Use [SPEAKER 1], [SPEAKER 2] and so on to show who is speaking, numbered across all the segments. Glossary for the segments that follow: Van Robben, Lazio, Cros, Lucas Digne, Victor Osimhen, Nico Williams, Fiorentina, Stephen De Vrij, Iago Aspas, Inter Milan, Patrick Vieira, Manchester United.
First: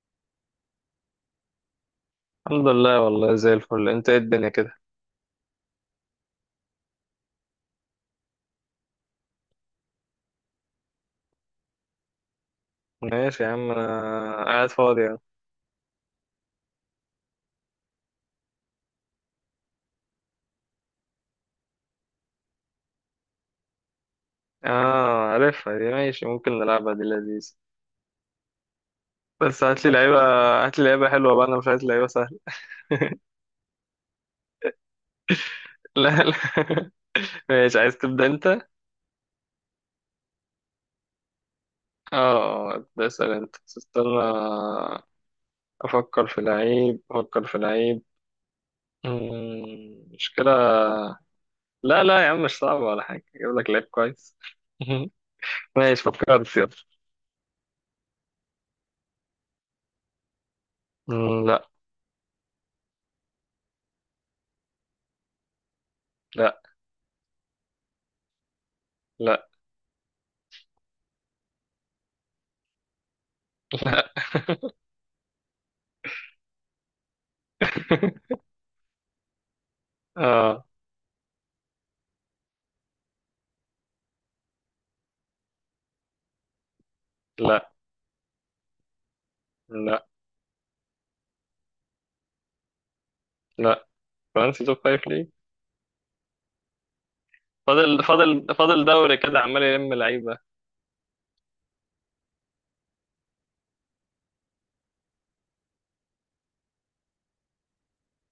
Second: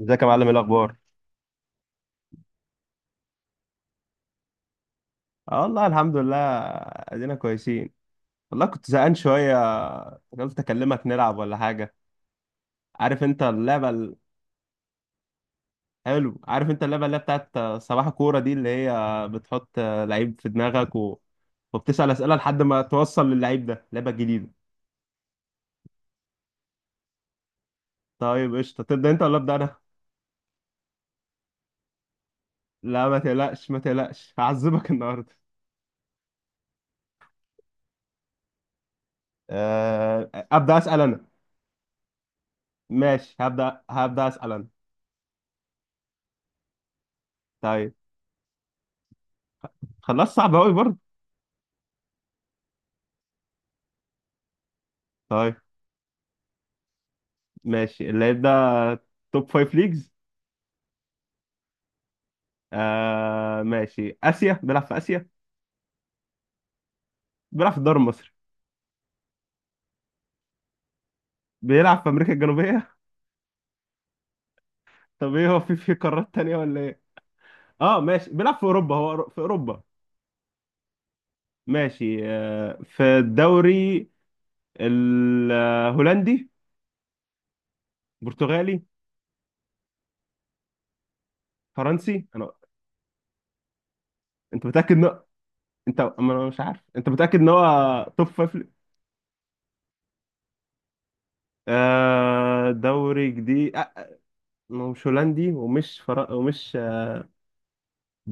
[SPEAKER 1] ازيك يا معلم؟ ايه الاخبار؟
[SPEAKER 2] الحمد لله، والله زي الفل. انت ايه الدنيا كده؟
[SPEAKER 1] اه والله الحمد لله. ادينا كويسين. والله كنت زهقان شويه. قلت اكلمك نلعب ولا حاجه. عارف انت
[SPEAKER 2] ماشي يا عم،
[SPEAKER 1] اللعبه ال-
[SPEAKER 2] انا قاعد فاضي يعني.
[SPEAKER 1] حلو، عارف انت اللعبه اللي هي بتاعت صباح كوره دي، اللي هي بتحط لعيب في دماغك وبتسال اسئله لحد ما توصل للعيب ده. لعبه جديده.
[SPEAKER 2] اه، عارفها دي. ماشي، ممكن نلعبها، دي لذيذ.
[SPEAKER 1] طيب قشطه، تبدا انت ولا ابدا
[SPEAKER 2] بس
[SPEAKER 1] انا؟
[SPEAKER 2] هات لي لعيبه حلوه بقى، انا مش عايز لعيبه سهله.
[SPEAKER 1] لا، ما تقلقش ما تقلقش هعذبك النهارده.
[SPEAKER 2] لا لا. ماشي، عايز تبدا انت؟ اه.
[SPEAKER 1] ابدا اسال انا.
[SPEAKER 2] اه، ابدا اسال
[SPEAKER 1] ماشي،
[SPEAKER 2] انت بس
[SPEAKER 1] هبدا
[SPEAKER 2] استنى.
[SPEAKER 1] اسال انا.
[SPEAKER 2] افكر في لعيب، افكر في
[SPEAKER 1] طيب.
[SPEAKER 2] لعيب.
[SPEAKER 1] خلاص،
[SPEAKER 2] مشكله.
[SPEAKER 1] صعب قوي برضه.
[SPEAKER 2] لا لا يا عم، مش صعبه ولا حاجه، اجيب لك لعيب كويس.
[SPEAKER 1] طيب.
[SPEAKER 2] ماشي فكرت، يلا.
[SPEAKER 1] ماشي، اللعيب ده توب فايف ليجز.
[SPEAKER 2] مم، لا
[SPEAKER 1] آه ماشي، آسيا، بيلعب في آسيا.
[SPEAKER 2] لا.
[SPEAKER 1] بيلعب في الدوري المصري.
[SPEAKER 2] لا
[SPEAKER 1] بيلعب في أمريكا الجنوبية.
[SPEAKER 2] لا.
[SPEAKER 1] طب ايه، هو في قارات تانية ولا ايه؟ اه ماشي، بيلعب في أوروبا، هو في أوروبا.
[SPEAKER 2] اه،
[SPEAKER 1] ماشي آه، في الدوري الهولندي.
[SPEAKER 2] لا
[SPEAKER 1] برتغالي.
[SPEAKER 2] لا.
[SPEAKER 1] فرنسي انا.
[SPEAKER 2] لا، فرنسي
[SPEAKER 1] انت
[SPEAKER 2] توب
[SPEAKER 1] متأكد
[SPEAKER 2] فايف
[SPEAKER 1] ان
[SPEAKER 2] ليه؟
[SPEAKER 1] انت، أما انا مش عارف، انت متأكد ان
[SPEAKER 2] فاضل
[SPEAKER 1] هو. توب
[SPEAKER 2] فاضل
[SPEAKER 1] فايف ليج؟
[SPEAKER 2] فاضل دوري كده، عمال يلم لعيبه.
[SPEAKER 1] آه دوري جديد آه. ما هو مش هولندي ومش ومش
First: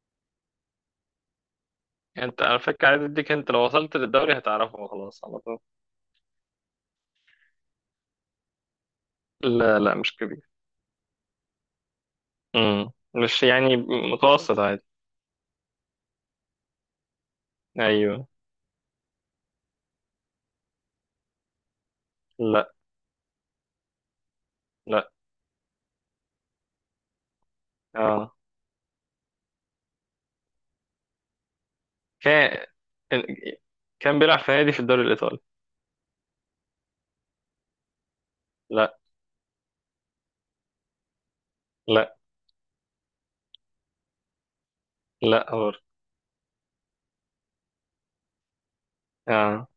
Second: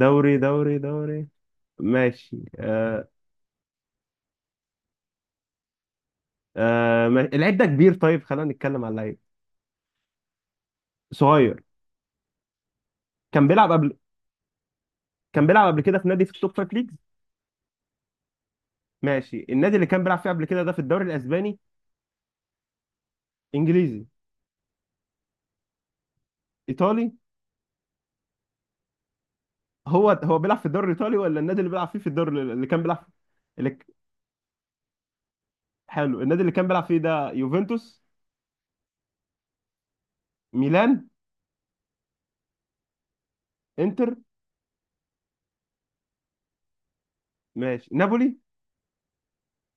[SPEAKER 1] دوري دوري.
[SPEAKER 2] يعني
[SPEAKER 1] ماشي
[SPEAKER 2] انت على فكره، عايز
[SPEAKER 1] آه.
[SPEAKER 2] اديك، انت لو وصلت للدوري هتعرفه خلاص على طول.
[SPEAKER 1] آه، ما... العيب ده كبير. طيب خلينا نتكلم على اللعيب.
[SPEAKER 2] لا لا، مش كبير.
[SPEAKER 1] صغير.
[SPEAKER 2] مش
[SPEAKER 1] كان بيلعب
[SPEAKER 2] يعني.
[SPEAKER 1] قبل
[SPEAKER 2] متوسط، عادي.
[SPEAKER 1] كان بيلعب قبل كده في نادي في التوب فايف ليجز.
[SPEAKER 2] ايوه.
[SPEAKER 1] ماشي، النادي اللي كان بيلعب فيه قبل كده ده في الدوري الاسباني.
[SPEAKER 2] لا
[SPEAKER 1] انجليزي.
[SPEAKER 2] لا.
[SPEAKER 1] ايطالي.
[SPEAKER 2] اه
[SPEAKER 1] هو بيلعب في الدوري الايطالي، ولا النادي اللي بيلعب فيه في الدوري
[SPEAKER 2] كان
[SPEAKER 1] اللي كان بيلعب؟ اللي... ك-
[SPEAKER 2] كان بيلعب في نادي في الدوري الايطالي.
[SPEAKER 1] حلو، النادي اللي كان بيلعب فيه ده يوفنتوس.
[SPEAKER 2] لا
[SPEAKER 1] ميلان.
[SPEAKER 2] لا
[SPEAKER 1] انتر.
[SPEAKER 2] لا، هور.
[SPEAKER 1] ماشي، نابولي.
[SPEAKER 2] اه.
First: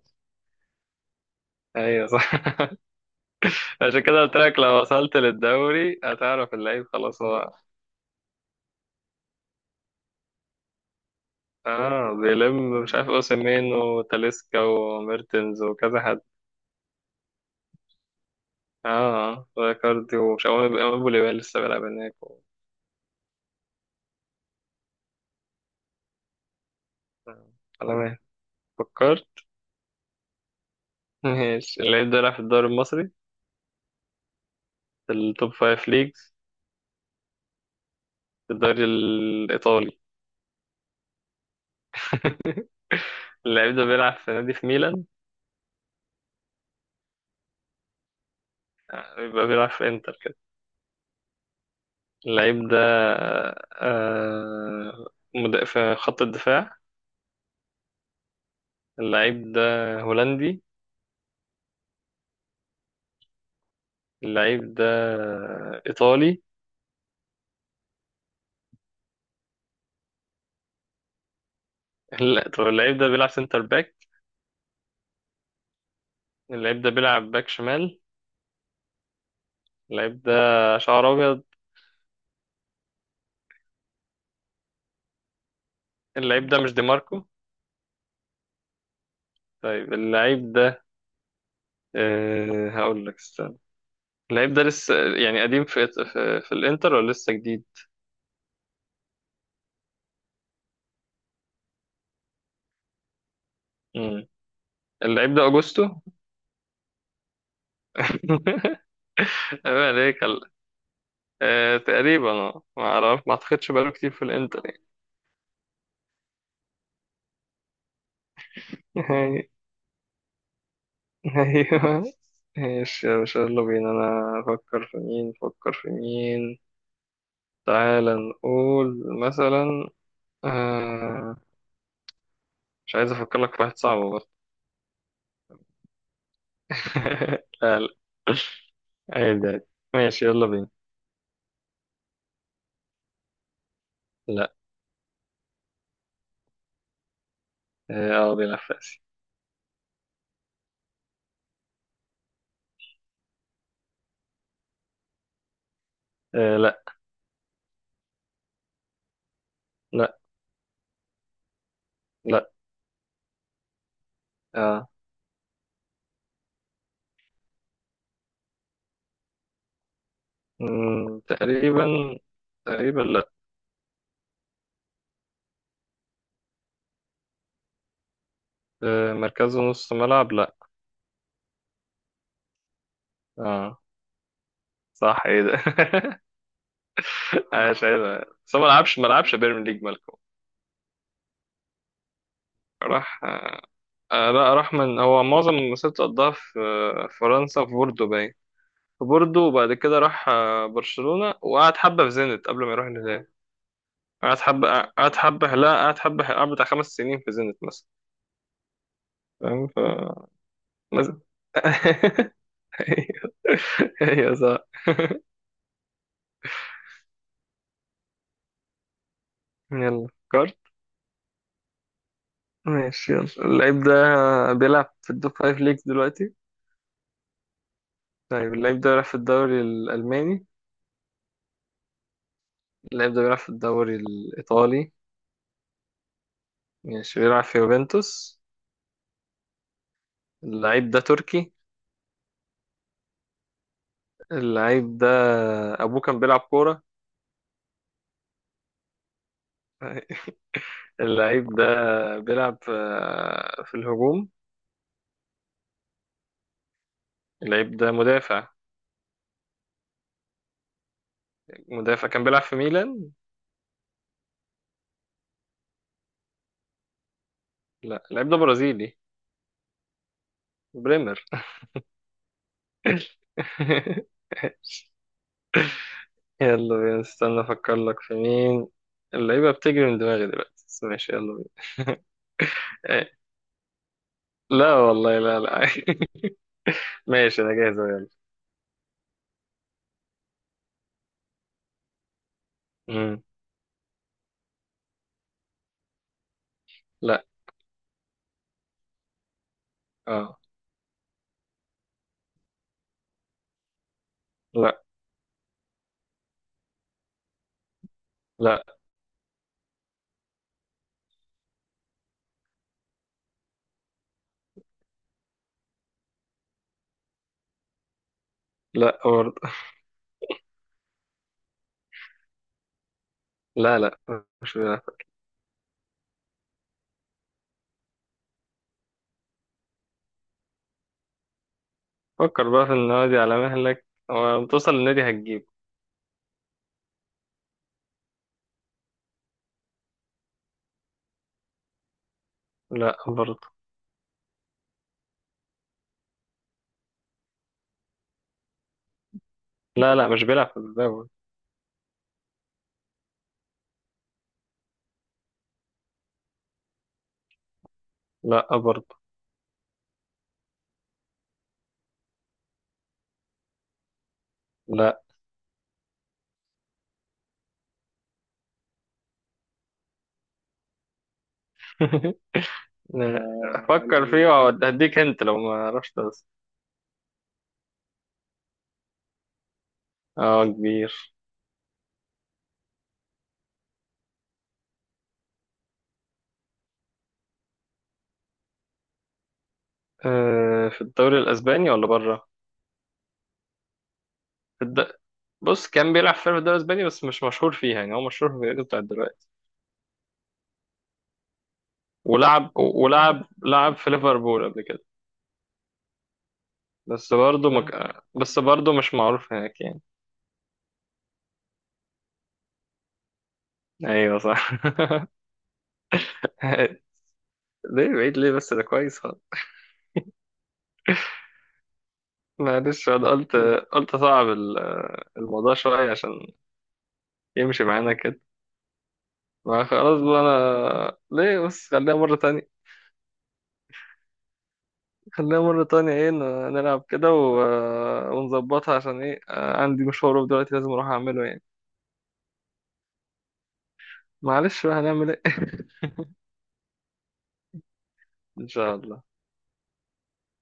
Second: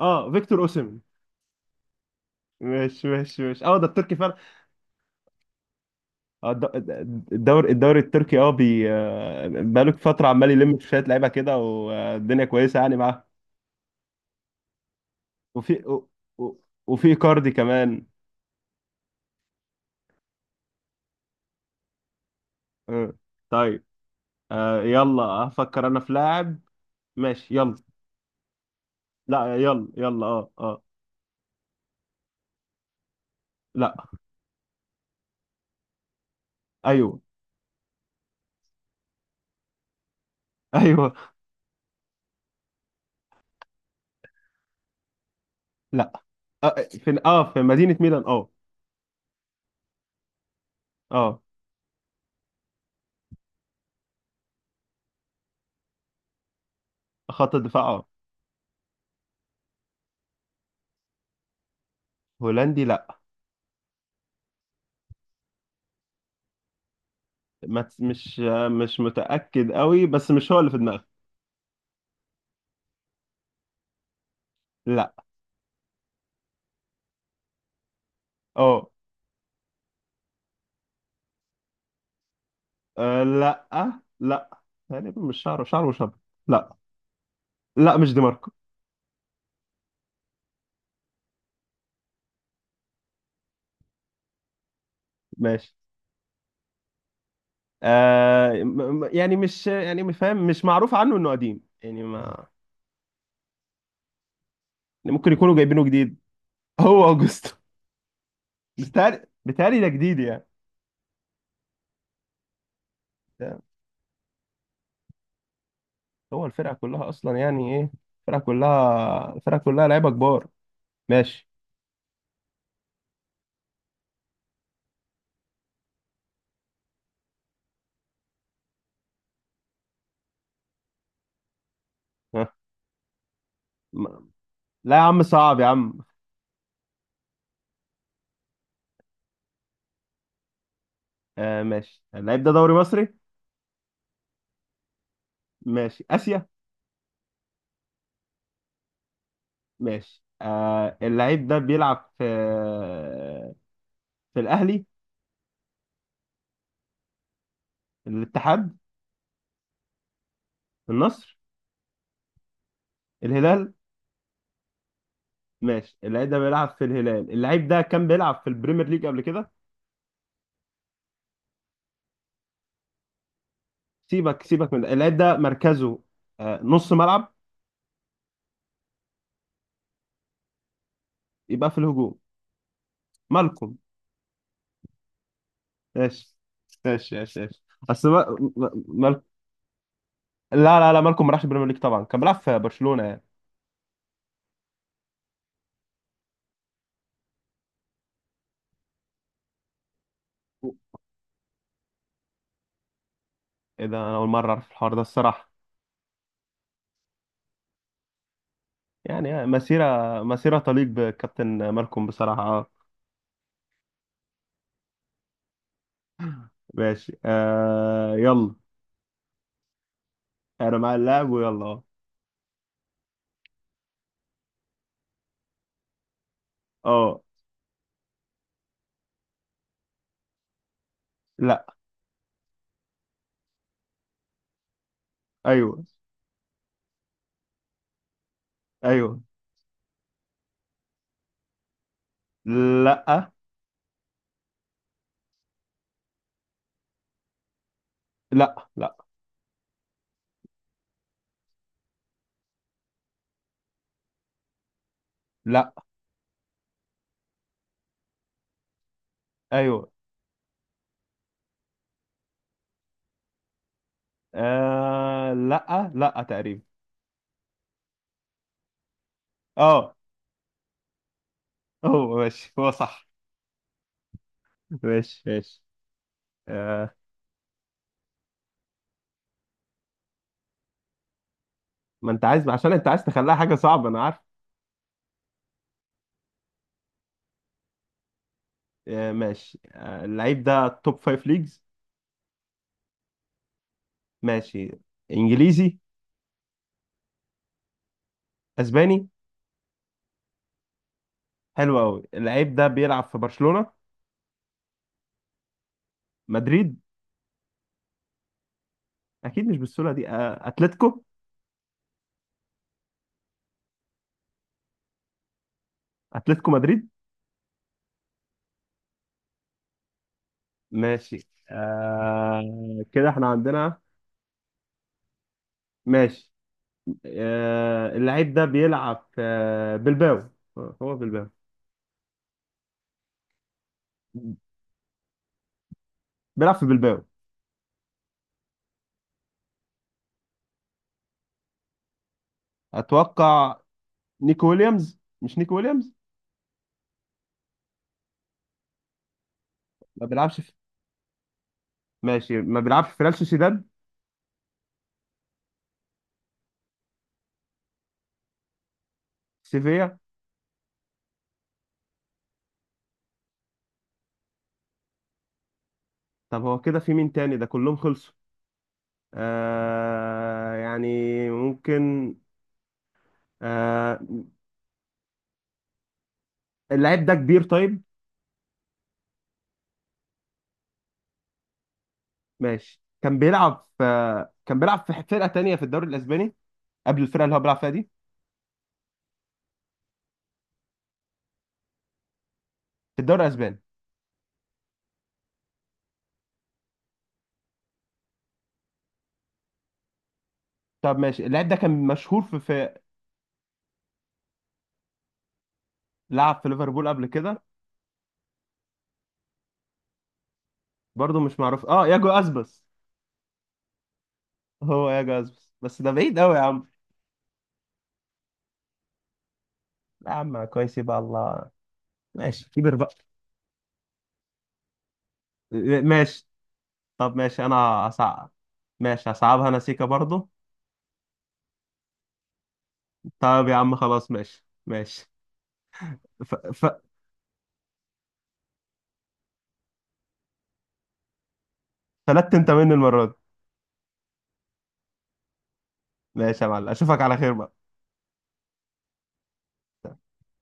[SPEAKER 1] اه، فيكتور اوسيمين.
[SPEAKER 2] ايوه صح.
[SPEAKER 1] ماشي ماشي ماشي، اه ده
[SPEAKER 2] عشان
[SPEAKER 1] التركي
[SPEAKER 2] كده
[SPEAKER 1] فعلا.
[SPEAKER 2] قلت لك، لو وصلت للدوري
[SPEAKER 1] اه
[SPEAKER 2] هتعرف اللعيب خلاص. هو
[SPEAKER 1] الدوري، التركي. اه بي بقاله فترة عمال يلم في شوية لعيبة كده،
[SPEAKER 2] اه
[SPEAKER 1] والدنيا كويسة
[SPEAKER 2] بيلم، مش
[SPEAKER 1] يعني
[SPEAKER 2] عارف
[SPEAKER 1] معاه.
[SPEAKER 2] اوسيمين وتاليسكا وميرتنز
[SPEAKER 1] وفي
[SPEAKER 2] وكذا حد.
[SPEAKER 1] و- وفي كاردي كمان.
[SPEAKER 2] اه كاردي، ومش عارف ابو ليبال لسه بيلعب هناك و...
[SPEAKER 1] اه. طيب. يلا هفكر انا في لاعب.
[SPEAKER 2] آه،
[SPEAKER 1] ماشي يلا.
[SPEAKER 2] على ما فكرت.
[SPEAKER 1] لا يلا يلا اه اه.
[SPEAKER 2] ماشي، اللعيب ده لعب في الدوري المصري.
[SPEAKER 1] لا.
[SPEAKER 2] في التوب فايف ليجز.
[SPEAKER 1] ايوه.
[SPEAKER 2] في الدوري الايطالي.
[SPEAKER 1] ايوه.
[SPEAKER 2] اللعيب ده بيلعب في نادي في ميلان.
[SPEAKER 1] لا. اه، في في مدينة ميلان، اه.
[SPEAKER 2] يبقى بيلعب في انتر كده.
[SPEAKER 1] اه،
[SPEAKER 2] اللعيب ده آه في خط الدفاع.
[SPEAKER 1] خط الدفاع، اه.
[SPEAKER 2] اللعيب ده هولندي.
[SPEAKER 1] هولندي، لا.
[SPEAKER 2] اللعيب ده إيطالي.
[SPEAKER 1] ما تس- مش متأكد قوي، بس مش هو اللي في دماغي.
[SPEAKER 2] لا، طب اللعيب ده بيلعب سنتر باك.
[SPEAKER 1] لا.
[SPEAKER 2] اللعيب ده بيلعب باك شمال.
[SPEAKER 1] اه.
[SPEAKER 2] اللعيب ده شعر ابيض.
[SPEAKER 1] أه لا لا، تقريبا. مش شعره مش ابيض.
[SPEAKER 2] اللعيب ده مش
[SPEAKER 1] لا
[SPEAKER 2] دي ماركو.
[SPEAKER 1] لا، مش دي ماركو.
[SPEAKER 2] طيب اللعيب ده، هقول لك استنى. اللعيب ده لسه يعني قديم
[SPEAKER 1] ماشي.
[SPEAKER 2] في الانتر، ولا لسه جديد؟
[SPEAKER 1] يعني مش فاهم، مش معروف عنه انه قديم يعني ما.
[SPEAKER 2] مم.
[SPEAKER 1] يعني ممكن
[SPEAKER 2] اللعيب ده
[SPEAKER 1] يكونوا جايبينه
[SPEAKER 2] اوجوستو.
[SPEAKER 1] جديد. هو اوجستو. بتهيألي ده
[SPEAKER 2] ايوه،
[SPEAKER 1] جديد
[SPEAKER 2] عليك
[SPEAKER 1] يعني.
[SPEAKER 2] هلا. تقريبا، ما اعرف، ما
[SPEAKER 1] ده-
[SPEAKER 2] اعتقدش بقاله كتير في الانتر يعني.
[SPEAKER 1] هو الفرقة كلها اصلا يعني ايه؟ الفرقة كلها، لعيبة كبار. ماشي.
[SPEAKER 2] ايوه. ماشي يا باشا، يلا بينا، انا افكر في مين، افكر في مين. تعال نقول مثلا. آه
[SPEAKER 1] ها.
[SPEAKER 2] مش عايز افكر لك في واحد صعب
[SPEAKER 1] م-
[SPEAKER 2] برضه.
[SPEAKER 1] لا يا عم، صعب يا عم.
[SPEAKER 2] لا لا. عادي عادي. ماشي، يلا بينا.
[SPEAKER 1] أه ماشي، اللعيب ده دوري مصري.
[SPEAKER 2] لا.
[SPEAKER 1] ماشي، اسيا.
[SPEAKER 2] اه، بيلعب في اسيا.
[SPEAKER 1] ماشي آه، اللعيب ده بيلعب في الاهلي.
[SPEAKER 2] آه، لا.
[SPEAKER 1] الاتحاد.
[SPEAKER 2] لا.
[SPEAKER 1] النصر.
[SPEAKER 2] لا.
[SPEAKER 1] الهلال.
[SPEAKER 2] آه.
[SPEAKER 1] ماشي، اللعيب ده بيلعب في الهلال. اللعيب ده كان بيلعب في البريمير ليج قبل كده.
[SPEAKER 2] تقريبا. تقريبا، لا.
[SPEAKER 1] سيبك سيبك من ده. اللعيب ده مركزه نص ملعب.
[SPEAKER 2] مركزه نص ملعب. لا.
[SPEAKER 1] يبقى في الهجوم. مالكم.
[SPEAKER 2] اه صح، ايه ده!
[SPEAKER 1] ماشي ماشي ماشي ماشي.
[SPEAKER 2] عايش عايز.
[SPEAKER 1] بس ما...
[SPEAKER 2] بس هو ما
[SPEAKER 1] ما...
[SPEAKER 2] لعبش ما
[SPEAKER 1] ما...
[SPEAKER 2] لعبش بيرم ليج، مالكم.
[SPEAKER 1] لا لا لا، مالكم ما راحش البريمير ليج طبعا، كان بيلعب في برشلونة
[SPEAKER 2] راح
[SPEAKER 1] يعني.
[SPEAKER 2] آه. لا، راح. من هو معظم مسيرته قضاها في فرنسا، في بوردو، باين. في بوردو، وبعد كده راح برشلونة، وقعد حبة في زينت قبل ما يروح الهلال.
[SPEAKER 1] ايه ده، انا اول
[SPEAKER 2] قعدت
[SPEAKER 1] مرة اعرف
[SPEAKER 2] حبة
[SPEAKER 1] الحوار ده
[SPEAKER 2] قعدت حبة
[SPEAKER 1] الصراحة.
[SPEAKER 2] لا قعدت حبة حلقة بتاع 5 سنين في زينت مثلا.
[SPEAKER 1] يعني
[SPEAKER 2] فاهم
[SPEAKER 1] مسيرة تليق
[SPEAKER 2] مثلا.
[SPEAKER 1] بكابتن مالكم بصراحة، اه.
[SPEAKER 2] ايوه. ايوه صح.
[SPEAKER 1] ماشي آه يلا.
[SPEAKER 2] يلا كارت.
[SPEAKER 1] انا مع اللاعب، ويلا اه.
[SPEAKER 2] ماشي يلا، اللعيب ده بيلعب في التوب فايف ليجز دلوقتي.
[SPEAKER 1] اه.
[SPEAKER 2] طيب اللعيب ده بيلعب في الدوري الألماني.
[SPEAKER 1] لا.
[SPEAKER 2] اللعيب ده بيلعب في الدوري الإيطالي.
[SPEAKER 1] ايوه.
[SPEAKER 2] ماشي، بيلعب في يوفنتوس.
[SPEAKER 1] ايوه.
[SPEAKER 2] اللعيب ده تركي.
[SPEAKER 1] لا.
[SPEAKER 2] اللعيب ده أبوه كان بيلعب كورة.
[SPEAKER 1] لا. لا.
[SPEAKER 2] اللعيب ده بيلعب في الهجوم.
[SPEAKER 1] لا.
[SPEAKER 2] اللعيب ده مدافع.
[SPEAKER 1] ايوه.
[SPEAKER 2] مدافع كان بيلعب في ميلان.
[SPEAKER 1] آه لا لا، تقريبا.
[SPEAKER 2] لا، اللاعب ده برازيلي.
[SPEAKER 1] اه.
[SPEAKER 2] بريمر.
[SPEAKER 1] هو ماشي، هو صح. ماشي ماشي.
[SPEAKER 2] يلا
[SPEAKER 1] آه،
[SPEAKER 2] بينا، استنى افكر لك في مين. اللعيبه بتجري من دماغي دلوقتي، بس ماشي يلا بينا.
[SPEAKER 1] ما انت عايز عشان انت عايز
[SPEAKER 2] إيه.
[SPEAKER 1] تخليها حاجه صعبه، انا عارف.
[SPEAKER 2] لا والله، لا لا. ماشي انا جاهز أهو، يلا.
[SPEAKER 1] آه ماشي اللعيب ده توب فايف ليجز.
[SPEAKER 2] مم.
[SPEAKER 1] ماشي. انجليزي.
[SPEAKER 2] لا.
[SPEAKER 1] اسباني.
[SPEAKER 2] اه.
[SPEAKER 1] حلو قوي، اللعيب ده بيلعب في برشلونه.
[SPEAKER 2] لا.
[SPEAKER 1] مدريد.
[SPEAKER 2] لا.
[SPEAKER 1] اكيد مش بالسهوله دي، آه، اتلتيكو. اتلتيكو مدريد.
[SPEAKER 2] لا برضه.
[SPEAKER 1] ماشي آه كده احنا
[SPEAKER 2] لا
[SPEAKER 1] عندنا.
[SPEAKER 2] لا، مش بيلعب.
[SPEAKER 1] ماشي. اللعيب ده بيلعب في بلباو. هو بلباو.
[SPEAKER 2] فكر بقى في النادي على مهلك، ولما توصل للنادي هتجيب.
[SPEAKER 1] بيلعب في بلباو.
[SPEAKER 2] لا برضه.
[SPEAKER 1] اتوقع نيكو ويليامز، مش نيكو ويليامز.
[SPEAKER 2] لا
[SPEAKER 1] ما
[SPEAKER 2] لا، مش
[SPEAKER 1] بيلعبش
[SPEAKER 2] بيلعب
[SPEAKER 1] في...
[SPEAKER 2] في الدوري.
[SPEAKER 1] ماشي، ما بيلعبش في ريال سوسيداد.
[SPEAKER 2] لا برضه.
[SPEAKER 1] سيفيا.
[SPEAKER 2] لا.
[SPEAKER 1] طب هو كده في مين تاني؟ ده كلهم خلصوا. آه يعني. ممكن. آه.
[SPEAKER 2] افكر فيه وهديك انت لو ما عرفتش بس.
[SPEAKER 1] اللعيب ده كبير طيب.
[SPEAKER 2] اه كبير.
[SPEAKER 1] ماشي، كان بيلعب في فرقة تانية في الدوري الاسباني قبل الفرقة اللي هو بيلعب فيها دي،
[SPEAKER 2] في الدوري الاسباني ولا بره؟
[SPEAKER 1] في الدوري الاسباني.
[SPEAKER 2] في الد... بص كان بيلعب في الدوري الاسباني بس مش مشهور فيها، يعني هو مشهور في الفريق بتاع دلوقتي.
[SPEAKER 1] طب ماشي، اللعيب ده كان مشهور
[SPEAKER 2] ولعب ولعب لعب في ليفربول قبل كده.
[SPEAKER 1] لعب في ليفربول قبل
[SPEAKER 2] بس
[SPEAKER 1] كده.
[SPEAKER 2] برضه آه. مك... بس برضه مش معروف هناك يعني.
[SPEAKER 1] برضه مش معروف، ياجو اسبس.
[SPEAKER 2] ايوه صح.
[SPEAKER 1] هو ياجو اسبس، بس ده بعيد قوي يا عم.
[SPEAKER 2] ليه بعيد، ليه؟ بس ده كويس خالص.
[SPEAKER 1] يا عم كويس، يبقى الله. ماشي، كبر
[SPEAKER 2] معلش،
[SPEAKER 1] بقى.
[SPEAKER 2] انا قلت صعب الموضوع شوية عشان
[SPEAKER 1] ماشي. طب ماشي انا.
[SPEAKER 2] يمشي معانا كده.
[SPEAKER 1] هصعب. ماشي، هصعبها انا
[SPEAKER 2] ما
[SPEAKER 1] سيكا
[SPEAKER 2] خلاص بقى،
[SPEAKER 1] برضه.
[SPEAKER 2] انا ليه؟ بس خليها مرة تانية.
[SPEAKER 1] طب يا عم خلاص ماشي ماشي.
[SPEAKER 2] خلينا مرة تانية ايه
[SPEAKER 1] ف... ف...
[SPEAKER 2] نلعب كده و... آه، ونظبطها عشان ايه عندي مشوار دلوقتي لازم اروح اعمله يعني.
[SPEAKER 1] فلت انت مني المرة دي.
[SPEAKER 2] معلش بقى، هنعمل ايه؟
[SPEAKER 1] ماشي يا معلم، اشوفك على خير بقى.
[SPEAKER 2] ان شاء الله.